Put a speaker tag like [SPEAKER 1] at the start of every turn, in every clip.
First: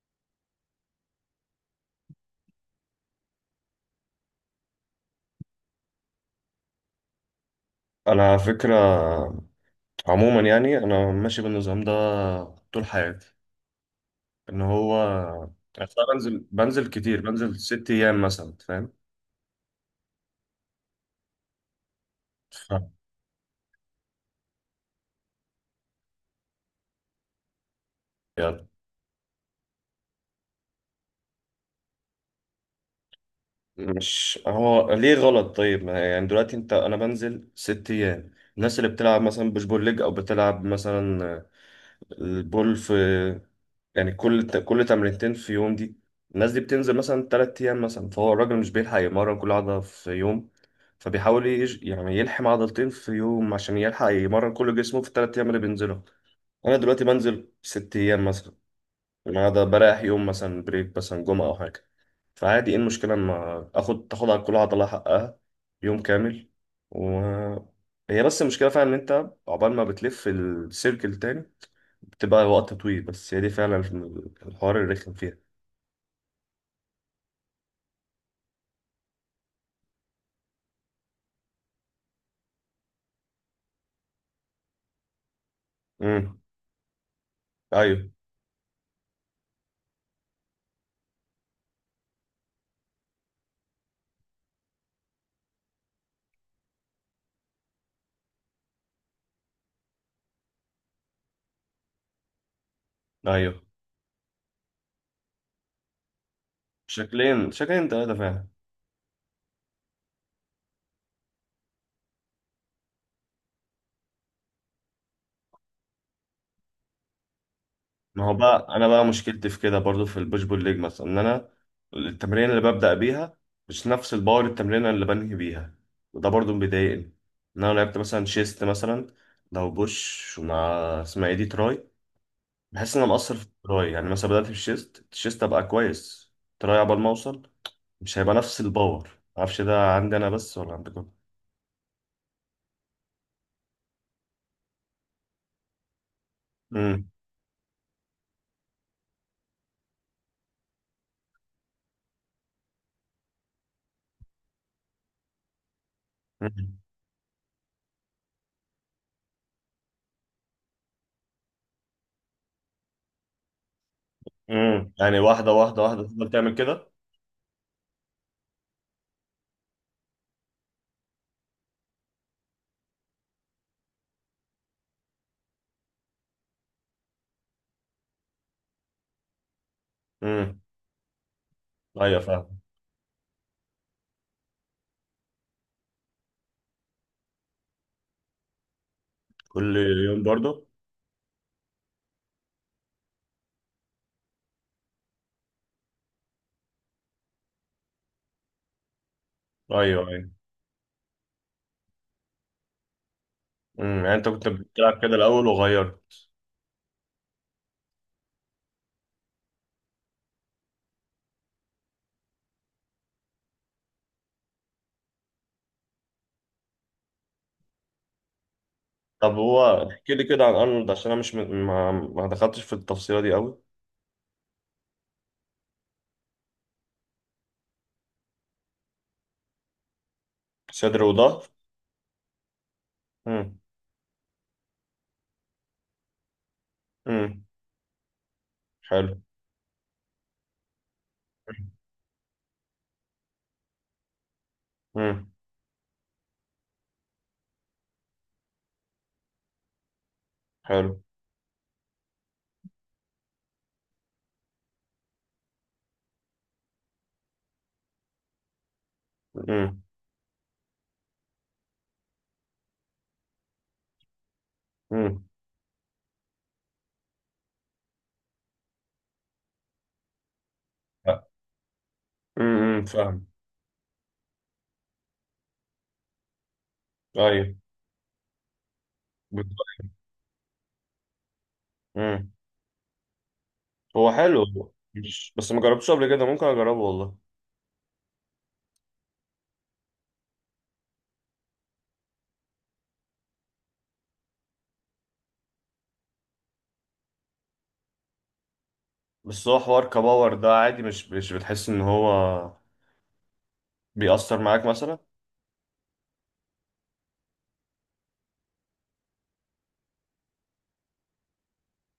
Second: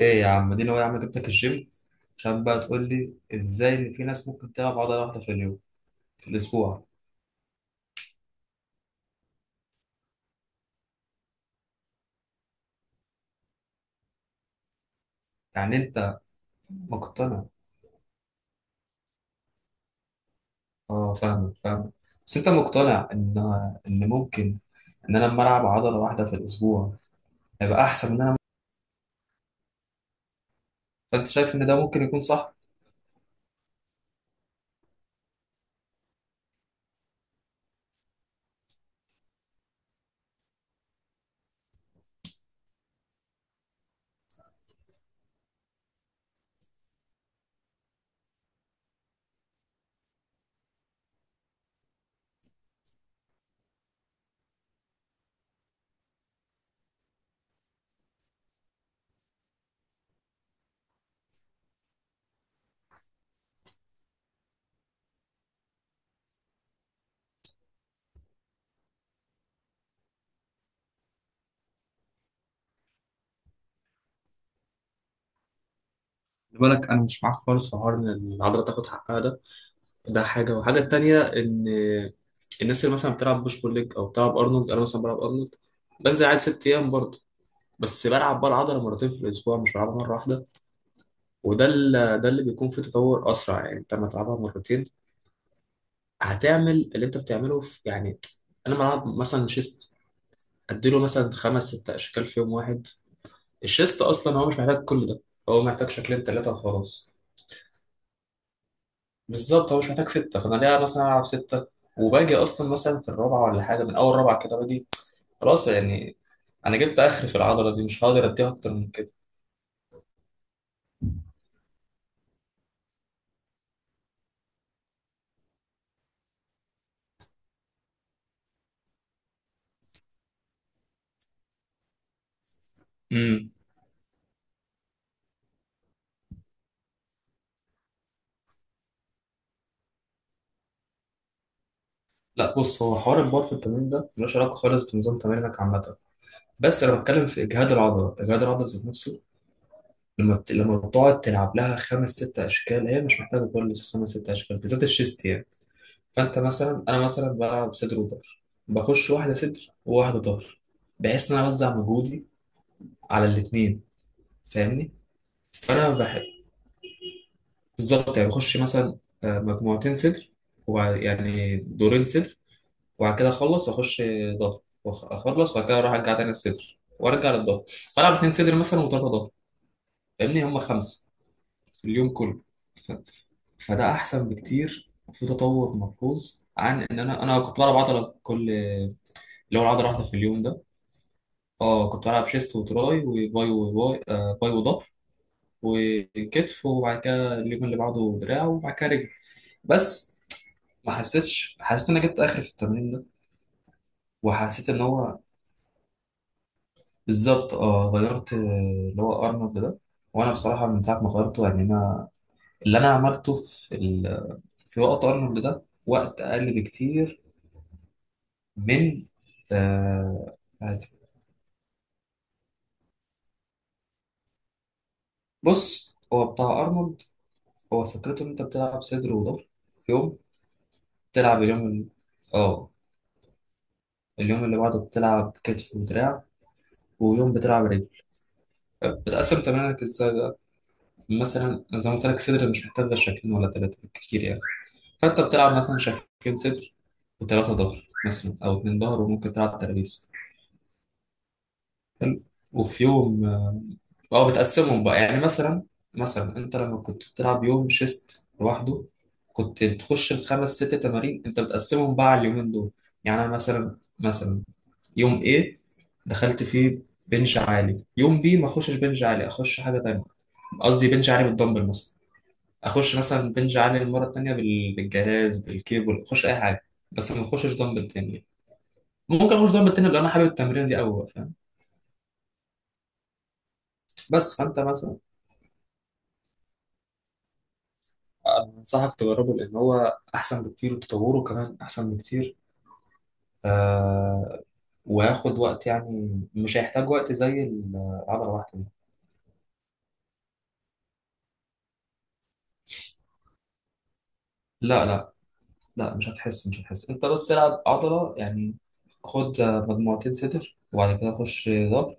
[SPEAKER 1] ايه يا عم؟ دي هو يا عم جبتك الجيم عشان بقى تقول لي ازاي ان في ناس ممكن تلعب عضله واحده في اليوم، في الاسبوع؟
[SPEAKER 2] انا على فكره، عموما يعني انا ماشي بالنظام ده طول حياتي. ان هو
[SPEAKER 1] يعني
[SPEAKER 2] يعني أنا
[SPEAKER 1] انت
[SPEAKER 2] بنزل كتير،
[SPEAKER 1] مقتنع.
[SPEAKER 2] بنزل ست ايام مثلا، فاهم.
[SPEAKER 1] اه، فاهمك فاهمك. بس انت
[SPEAKER 2] ف-
[SPEAKER 1] مقتنع ان ممكن ان انا لما العب عضله واحده في الاسبوع هيبقى احسن من انا؟
[SPEAKER 2] يلا.
[SPEAKER 1] فانت شايف ان ده ممكن يكون صح؟
[SPEAKER 2] مش هو ليه غلط؟ طيب ما يعني دلوقتي انت، انا بنزل ست ايام. الناس اللي بتلعب مثلا بوش بول ليج او بتلعب مثلا البول في، يعني كل تمرينتين في يوم دي، الناس دي بتنزل مثلا تلات أيام مثلا، فهو الراجل مش بيلحق يمرن كل عضلة في يوم، يعني يلحم عضلتين في يوم عشان يلحق يمرن كل جسمه في التلات أيام اللي بينزلهم. أنا دلوقتي بنزل ست أيام مثلا، النهاردة بريح يوم مثلا، بريك مثلا جمعة أو حاجة، فعادي. إيه المشكلة لما آخد تاخد على كل عضلة حقها يوم كامل و... هي بس المشكلة فعلا إن أنت عقبال ما بتلف السيركل تاني بتبقى وقت طويل، بس هي دي فعلا الحوار الرخم فيها.
[SPEAKER 1] خلي بالك، انا مش معاك خالص في حوار ان العضله تاخد حقها ده حاجه، والحاجه التانيه ان الناس اللي مثلا بتلعب بوش بول ليج او بتلعب ارنولد، انا مثلا بلعب ارنولد، بنزل عادي
[SPEAKER 2] امم
[SPEAKER 1] ست ايام برضه، بس
[SPEAKER 2] ايوه.
[SPEAKER 1] بلعب بقى العضله مرتين في الاسبوع، مش بلعبها مره واحده. وده اللي بيكون فيه تطور اسرع. يعني انت لما تلعبها مرتين هتعمل اللي انت بتعمله في، يعني، انا بلعب مثلا شيست، اديله مثلا خمس ست اشكال في يوم واحد.
[SPEAKER 2] ايوه،
[SPEAKER 1] الشيست اصلا هو مش محتاج كل ده، هو محتاج شكلين ثلاثه وخلاص.
[SPEAKER 2] شكلين تلاتة فعلا.
[SPEAKER 1] بالظبط، هو مش محتاج سته، فانا ليه مثلا العب سته؟ وباجي اصلا مثلا في الرابعه ولا حاجه، من اول رابعه كده باجي خلاص يعني. انا جبت اخر في العضله دي، مش
[SPEAKER 2] ما
[SPEAKER 1] هقدر
[SPEAKER 2] هو
[SPEAKER 1] اديها
[SPEAKER 2] بقى
[SPEAKER 1] اكتر
[SPEAKER 2] انا
[SPEAKER 1] من
[SPEAKER 2] بقى مشكلتي في كده برضو في البوش بول ليج مثلا، ان انا التمرين اللي ببدأ بيها مش نفس الباور التمرين اللي بنهي بيها، وده برضو مضايقني. ان انا لعبت مثلا شيست مثلا، لو بوش ومع اسمها ايه دي، تراي، بحس ان انا مقصر في
[SPEAKER 1] كده.
[SPEAKER 2] التراي. يعني مثلا بدأت في الشيست، الشيست ابقى كويس، تراي عبال ما اوصل مش هيبقى نفس الباور. معرفش ده عندي انا بس ولا عندكم.
[SPEAKER 1] لا، بص، هو حوار البار في التمرين ده ملوش علاقه خالص بنظام تمرينك عامه. بس انا بتكلم في اجهاد العضله، اجهاد العضله ذات نفسه. لما بتقعد تلعب لها خمس ست اشكال، هي مش محتاجه كل خمس ست اشكال، بالذات الشيست يعني. فانت
[SPEAKER 2] مم.
[SPEAKER 1] مثلا، انا مثلا بلعب صدر وظهر، بخش واحده صدر وواحده ظهر، بحيث ان انا اوزع مجهودي على الاثنين. فاهمني؟
[SPEAKER 2] يعني واحدة واحدة
[SPEAKER 1] فانا
[SPEAKER 2] واحدة
[SPEAKER 1] بحب،
[SPEAKER 2] تفضل تعمل كده.
[SPEAKER 1] بالظبط، يعني بخش مثلا مجموعتين صدر، وبعد، يعني، دورين صدر. وبعد كده اخلص واخش ضغط، اخلص وبعد كده اروح ارجع تاني الصدر وارجع للضغط، فالعب اتنين صدر مثلا وثلاثه ضغط. فاهمني؟ هم
[SPEAKER 2] امم
[SPEAKER 1] خمسه في اليوم
[SPEAKER 2] ايوه
[SPEAKER 1] كله.
[SPEAKER 2] فاهم.
[SPEAKER 1] ف... فده احسن بكتير وفي تطور ملحوظ عن ان انا كنت بلعب عضله، كل اللي هو
[SPEAKER 2] كل
[SPEAKER 1] العضله واحده في
[SPEAKER 2] يوم
[SPEAKER 1] اليوم ده.
[SPEAKER 2] برضه.
[SPEAKER 1] اه، كنت بلعب شيست وتراي وباي وباي آه باي وظهر وكتف، وبعد كده اليوم اللي بعده دراع، وبعد كده رجل.
[SPEAKER 2] ايوه.
[SPEAKER 1] بس
[SPEAKER 2] ايوه.
[SPEAKER 1] ما حسيتش، حسيت ان انا جبت اخر في التمرين ده.
[SPEAKER 2] يعني انت كنت
[SPEAKER 1] وحسيت ان
[SPEAKER 2] بتلعب كده
[SPEAKER 1] هو
[SPEAKER 2] الاول وغيرت؟
[SPEAKER 1] بالظبط. اه، غيرت، اللي هو ارنولد ده. وانا بصراحه من ساعه ما غيرته، يعني انا اللي انا عملته في وقت ارنولد ده وقت اقل بكتير من
[SPEAKER 2] طب هو احكي لي
[SPEAKER 1] آه...
[SPEAKER 2] كده عن ارنولد
[SPEAKER 1] عادي.
[SPEAKER 2] عشان انا مش م... ما دخلتش في التفصيلة دي قوي.
[SPEAKER 1] بص، هو بتاع ارنولد هو فكرته ان انت بتلعب صدر وظهر في يوم،
[SPEAKER 2] صدر
[SPEAKER 1] بتلعب
[SPEAKER 2] وظهر.
[SPEAKER 1] اليوم ال... اه
[SPEAKER 2] امم
[SPEAKER 1] اليوم اللي بعده بتلعب كتف ودراع، ويوم
[SPEAKER 2] امم
[SPEAKER 1] بتلعب رجل.
[SPEAKER 2] حلو.
[SPEAKER 1] بتقسم تمارينك ازاي بقى؟ مثلا زي ما قلت لك، صدر مش محتاج غير شكلين ولا ثلاثه كتير يعني. فانت
[SPEAKER 2] امم
[SPEAKER 1] بتلعب مثلا شكلين صدر وثلاثه ظهر، مثلا، او اتنين ظهر، وممكن تلعب ترابيز.
[SPEAKER 2] حلو.
[SPEAKER 1] حلو. وفي يوم او بتقسمهم بقى، يعني مثلا، مثلا انت لما كنت بتلعب يوم شيست لوحده، كنت
[SPEAKER 2] امم
[SPEAKER 1] تخش الخمس ست تمارين، انت بتقسمهم بقى على اليومين دول. يعني انا مثلا مثلا يوم
[SPEAKER 2] امم
[SPEAKER 1] A دخلت فيه بنش عالي، يوم B ما اخشش بنش عالي، اخش حاجه تانية. قصدي بنش عالي بالدمبل مثلا، اخش
[SPEAKER 2] فاهم.
[SPEAKER 1] مثلا بنج عالي المره التانيه بالجهاز، بالكيبل، اخش اي حاجه، بس ما اخشش
[SPEAKER 2] ايوه.
[SPEAKER 1] دمبل تاني. ممكن اخش دمبل
[SPEAKER 2] بالظبط.
[SPEAKER 1] تاني لو انا حابب التمرين دي قوي. فاهم؟
[SPEAKER 2] امم هو
[SPEAKER 1] بس
[SPEAKER 2] حلو،
[SPEAKER 1] فانت مثلا،
[SPEAKER 2] مش بس ما جربتوش قبل كده، ممكن اجربه والله.
[SPEAKER 1] أنا انصحك تجربه لان هو احسن بكتير وتطوره كمان احسن بكتير. آه، وياخد وقت، يعني مش هيحتاج وقت زي العضله واحده دي.
[SPEAKER 2] بس هو حوار كباور ده عادي، مش مش بتحس ان هو بيأثر معاك
[SPEAKER 1] لا
[SPEAKER 2] مثلا؟
[SPEAKER 1] لا، لا مش هتحس، مش هتحس. انت بس العب عضله يعني، خد مجموعتين صدر وبعد كده خش ظهر،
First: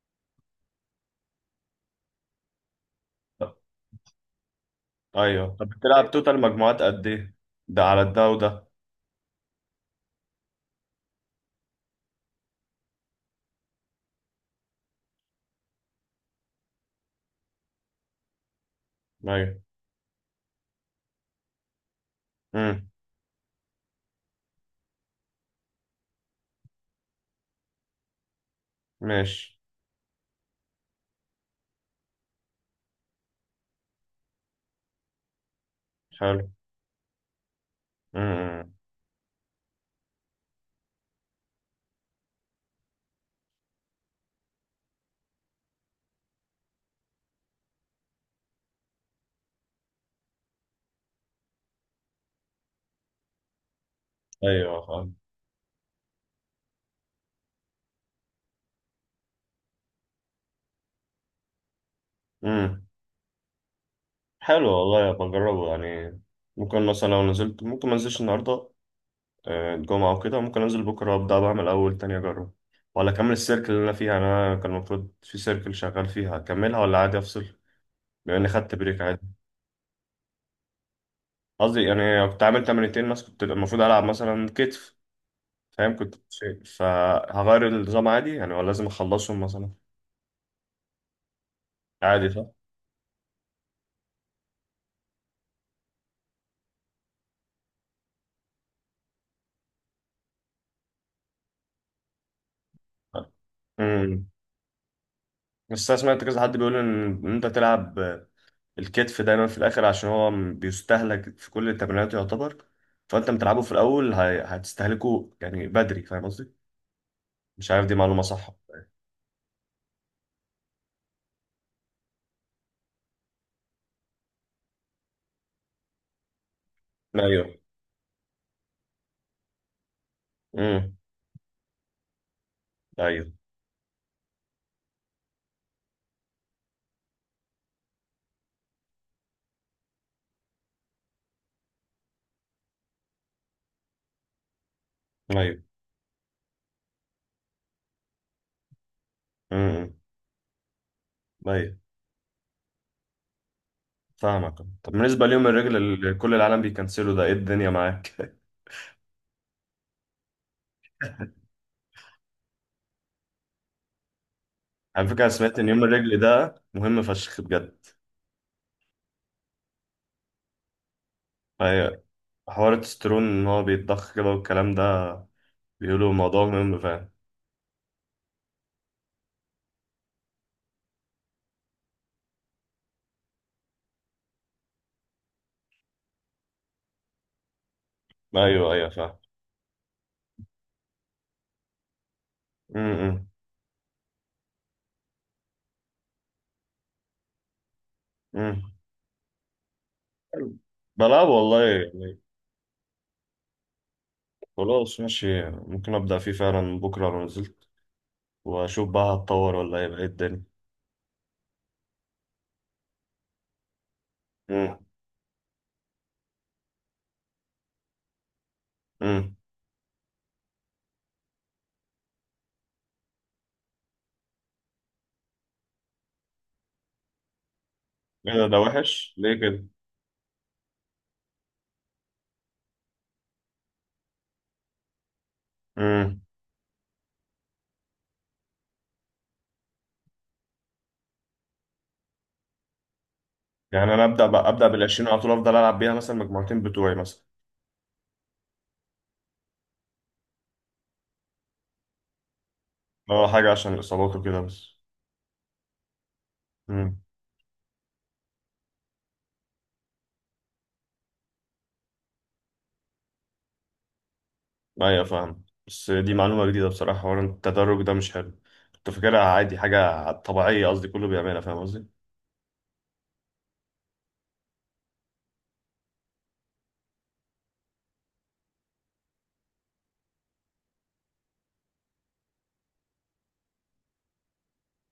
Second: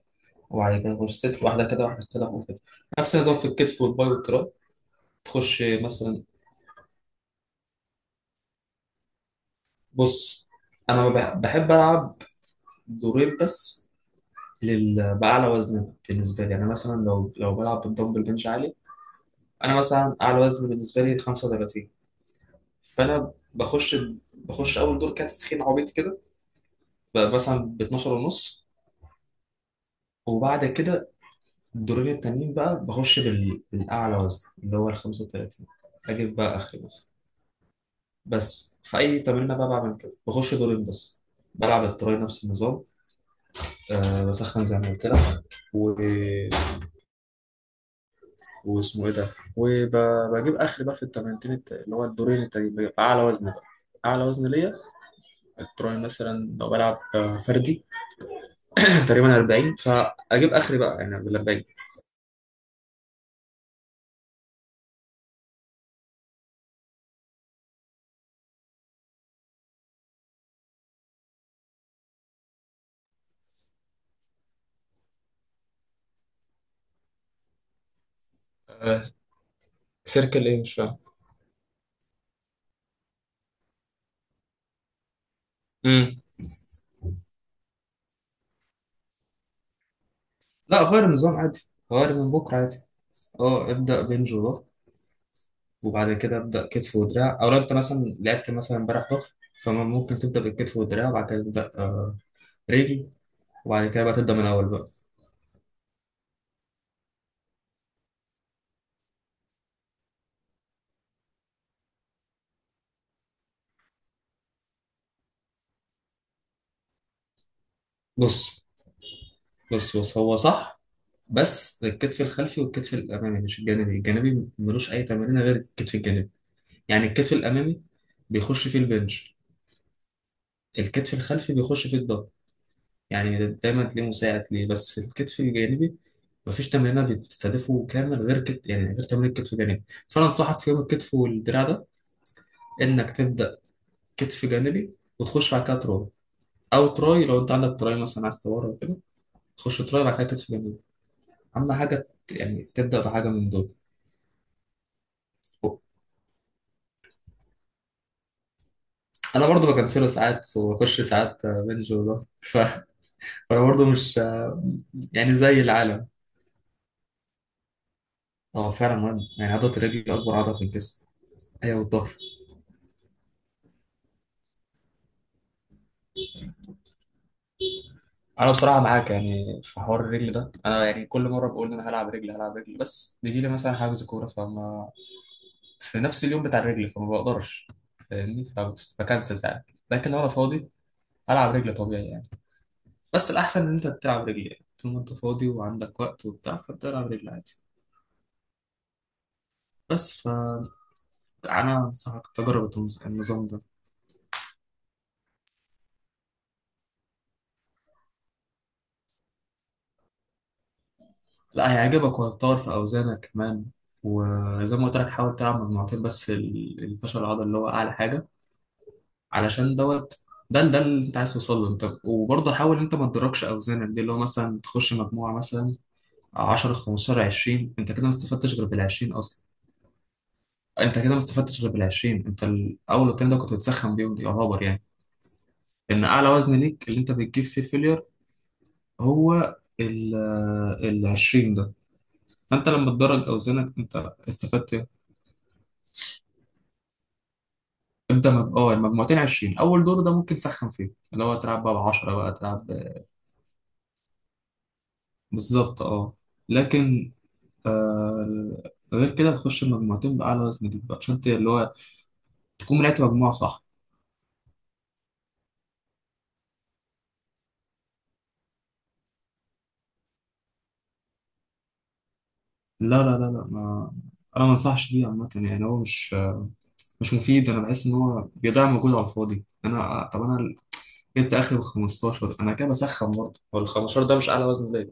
[SPEAKER 1] وبعد كده غرفة صدر واحدة كده واحدة كده واحدة كده. نفس النظام في
[SPEAKER 2] طب.
[SPEAKER 1] الكتف والباي والتراي.
[SPEAKER 2] ايوه،
[SPEAKER 1] تخش
[SPEAKER 2] طب بتلعب طيب.
[SPEAKER 1] مثلا،
[SPEAKER 2] توتال مجموعات قد ايه؟ ده على ده وده.
[SPEAKER 1] بص، أنا ما بح- بحب ألعب دورين بس، بأعلى وزن بالنسبة لي. أنا مثلا لو بلعب بالدمبل بنش عالي،
[SPEAKER 2] ايوه.
[SPEAKER 1] أنا مثلا أعلى وزن بالنسبة لي 35.
[SPEAKER 2] امم
[SPEAKER 1] فأنا بخش، بخش أول دور كده تسخين عبيط كده، بقى مثلا ب 12 ونص.
[SPEAKER 2] ماشي.
[SPEAKER 1] وبعد كده الدورين التانيين بقى بخش بالأعلى وزن اللي هو ال 35، أجيب
[SPEAKER 2] حلو.
[SPEAKER 1] بقى آخري مثلا.
[SPEAKER 2] امم
[SPEAKER 1] بس في اي تمرين بقى بعمل كده، بخش دورين بس. بلعب التراي نفس النظام. أه، بسخن زي ما قلت لك و... واسمه ايه ده، وبجيب اخر بقى في التمرينتين اللي هو الدورين التانيين بيبقى اعلى وزن بقى، اعلى وزن ليا.
[SPEAKER 2] ايوه فاهم.
[SPEAKER 1] التراي مثلا لو بلعب فردي تقريبا 40، فاجيب اخري بقى يعني بال 40.
[SPEAKER 2] امم حلو والله، بجربه يعني. ممكن مثلا لو نزلت، ممكن ما انزلش النهارده، الجمعة وكده ممكن انزل بكره، ابدا بعمل اول تاني اجرب؟ ولا اكمل السيركل اللي انا فيها؟ يعني انا كان المفروض في سيركل شغال فيها اكملها، ولا عادي افصل بما اني خدت بريك؟
[SPEAKER 1] آه،
[SPEAKER 2] عادي.
[SPEAKER 1] سيركل ايه؟ مش فاهم.
[SPEAKER 2] قصدي يعني كنت عامل تمرينتين بس، كنت المفروض العب مثلا كتف، فاهم كنت
[SPEAKER 1] امم
[SPEAKER 2] بتفهم. فهغير النظام عادي يعني ولا لازم اخلصهم مثلا؟
[SPEAKER 1] لا، غير النظام عادي، غير
[SPEAKER 2] عادي
[SPEAKER 1] من
[SPEAKER 2] صح؟
[SPEAKER 1] بكره عادي. اه، ابدا بنج وبعد كده ابدا كتف ودراع، او لو انت مثلا لعبت مثلا امبارح ظهر، فممكن تبدا بالكتف والدراع وبعد كده تبدا رجل، وبعد كده بقى
[SPEAKER 2] امم
[SPEAKER 1] تبدا من الاول بقى.
[SPEAKER 2] بس انا سمعت كذا حد بيقول ان إن انت تلعب الكتف دايما في الاخر عشان هو بيستهلك في كل التمرينات يعتبر، فانت بتلعبه في الاول هتستهلكه يعني بدري، فاهم قصدي؟ مش عارف دي معلومة صح
[SPEAKER 1] بص بص بص، هو صح، بس الكتف الخلفي والكتف الامامي، مش الجانبي، الجانبي ملوش اي تمرين غير الكتف الجانبي. يعني
[SPEAKER 2] ولا إيه.
[SPEAKER 1] الكتف
[SPEAKER 2] ايوه.
[SPEAKER 1] الامامي بيخش فيه البنش،
[SPEAKER 2] امم
[SPEAKER 1] الكتف الخلفي بيخش فيه الظهر،
[SPEAKER 2] ايوه.
[SPEAKER 1] يعني دايما تلاقيه مساعد ليه. بس الكتف الجانبي مفيش تمرينة بتستهدفه كامل غير يعني غير تمرين الكتف الجانبي. فانا انصحك في يوم الكتف والدراع ده انك تبدا كتف جانبي وتخش
[SPEAKER 2] ايوه.
[SPEAKER 1] بعد كده تراي، او تراي لو انت عندك تراي مثلا عايز تورم وكده، تخش
[SPEAKER 2] امم
[SPEAKER 1] تراي بعد كده كتف جانبي. اهم
[SPEAKER 2] ايوه
[SPEAKER 1] حاجه يعني تبدا بحاجه من دول.
[SPEAKER 2] فاهمك. طب بالنسبة ليوم الرجل اللي كل العالم بيكنسلوا ده، ايه الدنيا معاك؟
[SPEAKER 1] انا برضو بكنسله ساعات واخش ساعات بنج، وده فانا برضو مش
[SPEAKER 2] على فكرة أنا
[SPEAKER 1] يعني
[SPEAKER 2] سمعت
[SPEAKER 1] زي
[SPEAKER 2] ان يوم
[SPEAKER 1] العالم.
[SPEAKER 2] الرجل ده مهم فشخ بجد.
[SPEAKER 1] هو فعلا مهم، يعني عضله الرجل اكبر عضله في الجسم، هي
[SPEAKER 2] ايوه،
[SPEAKER 1] والظهر.
[SPEAKER 2] حوار التسترون ان هو بيتضخ كده والكلام ده، بيقولوا الموضوع مهم، فاهم.
[SPEAKER 1] انا بصراحه معاك، يعني في حوار الرجل ده انا يعني كل مره بقول ان انا هلعب رجل هلعب رجل، بس بيجي لي مثلا حاجز كوره فما في نفس اليوم بتاع الرجل، فما بقدرش. فاهمني؟
[SPEAKER 2] ايوه. ايوه فاهم.
[SPEAKER 1] بكنسل ساعات. لكن لو انا فاضي، العب رجل طبيعي يعني.
[SPEAKER 2] امم
[SPEAKER 1] بس الاحسن ان انت تلعب رجل، يعني طول ما انت فاضي وعندك وقت وبتاع، فبتلعب رجل عادي.
[SPEAKER 2] امم
[SPEAKER 1] بس فانا
[SPEAKER 2] بلعب والله يعني.
[SPEAKER 1] انصحك تجرب النظام ده.
[SPEAKER 2] خلاص ماشي، ممكن ابدا فيه فعلا بكره لو نزلت، واشوف بقى هتطور ولا هيبقى ايه الدنيا.
[SPEAKER 1] لا، هيعجبك وهتطور في اوزانك كمان. وزي
[SPEAKER 2] امم
[SPEAKER 1] ما قلت لك حاول تلعب مجموعتين بس الفشل العضلي اللي هو اعلى حاجه.
[SPEAKER 2] امم
[SPEAKER 1] علشان دوت، ده اللي انت عايز توصل له. انت وبرضه حاول انت ما تدركش اوزانك دي، اللي هو مثلا تخش مجموعه مثلا 10، 15، 20، انت كده ما
[SPEAKER 2] ايه ده؟
[SPEAKER 1] استفدتش
[SPEAKER 2] ده
[SPEAKER 1] غير بال
[SPEAKER 2] وحش
[SPEAKER 1] 20
[SPEAKER 2] ليه
[SPEAKER 1] اصلا.
[SPEAKER 2] كده؟
[SPEAKER 1] انت كده ما استفدتش غير بال 20، انت الاول والتاني ده كنت بتسخن بيهم يعتبر يعني. ان
[SPEAKER 2] امم
[SPEAKER 1] اعلى وزن ليك اللي انت بتجيب فيه فيلير هو ال 20 ده. فانت لما تدرج اوزانك
[SPEAKER 2] يعني انا
[SPEAKER 1] انت
[SPEAKER 2] ابدا بقى، ابدا
[SPEAKER 1] استفدت
[SPEAKER 2] بال
[SPEAKER 1] ايه؟
[SPEAKER 2] 20 على طول، افضل العب بيها مثلا مجموعتين بتوعي مثلا؟
[SPEAKER 1] ابدا اه، المجموعتين 20. اول دور ده ممكن تسخن فيه، اللي هو تلعب بقى ب 10، بقى تلعب
[SPEAKER 2] اه حاجه عشان الاصابات وكده بس.
[SPEAKER 1] بالظبط اه،
[SPEAKER 2] إمم.
[SPEAKER 1] لكن آه غير كده، تخش المجموعتين باعلى وزن ليك بقى، عشان اللي هو تكون لعبت مجموعه صح.
[SPEAKER 2] ايوه فاهم. بس دي معلومة جديدة بصراحة، حوار التدرج ده مش حلو. كنت فاكرها عادي حاجة طبيعية، قصدي كله بيعملها، فاهم قصدي؟
[SPEAKER 1] لا لا لا، لا ما انا ما انصحش بيه عامه، يعني هو مش مفيد. انا بحس ان هو بيضيع مجهود على الفاضي. انا طب انا جبت اخري بال 15، انا كده بسخن برضه، هو ال 15 ده مش اعلى وزن ليا.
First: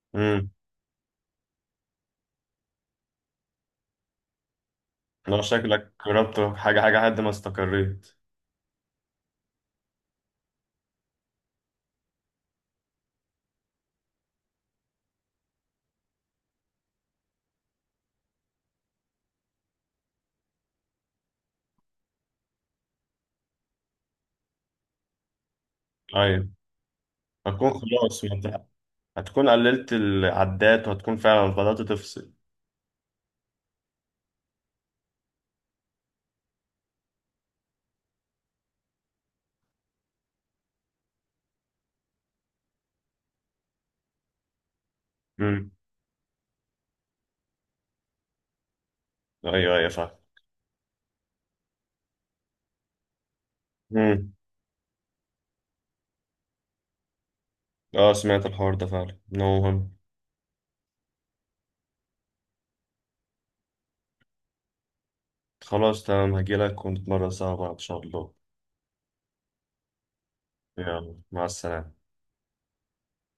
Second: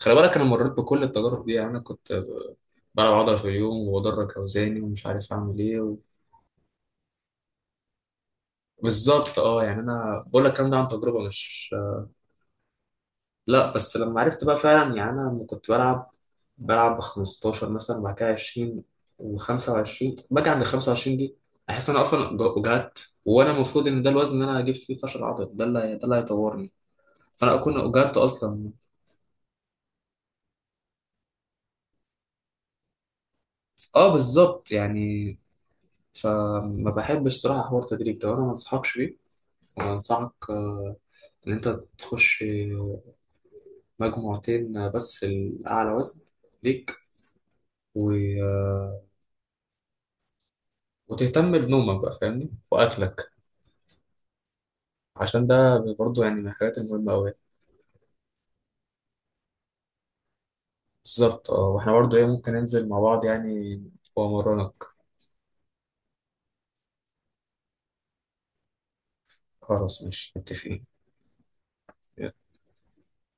[SPEAKER 1] خلي بالك، انا
[SPEAKER 2] امم
[SPEAKER 1] مريت بكل التجارب دي، يعني انا كنت بلعب عضله في اليوم وبدرج اوزاني ومش عارف
[SPEAKER 2] لو
[SPEAKER 1] اعمل ايه
[SPEAKER 2] شكلك جربت حاجة حاجة لحد ما استقريت.
[SPEAKER 1] بالظبط اه. يعني انا بقول لك الكلام ده عن تجربه، مش لا، بس لما عرفت بقى فعلا، يعني انا لما كنت بلعب، بلعب ب 15 مثلا وبعد كده 20 و25، باجي عند 25 دي احس ان انا اصلا وجعت. وانا المفروض ان ده الوزن اللي انا هجيب فيه فشل عضلي، ده اللي
[SPEAKER 2] ايوه.
[SPEAKER 1] هيطورني، فانا
[SPEAKER 2] هتكون
[SPEAKER 1] اكون وجعت
[SPEAKER 2] خلاص، ما انت
[SPEAKER 1] اصلا.
[SPEAKER 2] هتكون قللت العدات وهتكون فعلا بدأت تفصل.
[SPEAKER 1] اه بالظبط. يعني فما بحبش صراحه حوار تدريب ده، وانا ما انصحكش بيه. وانصحك ان انت تخش مجموعتين بس
[SPEAKER 2] امم
[SPEAKER 1] الاعلى وزن ليك و...
[SPEAKER 2] ايوه. ايوه فاهم.
[SPEAKER 1] وتهتم بنومك بقى، فاهمني، واكلك،
[SPEAKER 2] امم
[SPEAKER 1] عشان ده برضه يعني من الحاجات المهمة أوي.
[SPEAKER 2] اه سمعت الحوار ده فعلا إنه مهم.
[SPEAKER 1] بالظبط اه، واحنا برضه ايه ممكن ننزل مع بعض يعني، وأمرنك.
[SPEAKER 2] خلاص تمام، هجيلك ونتمرن سوا بعض ان شاء الله.
[SPEAKER 1] خلاص، ماشي، متفقين.
[SPEAKER 2] يلا مع السلامة.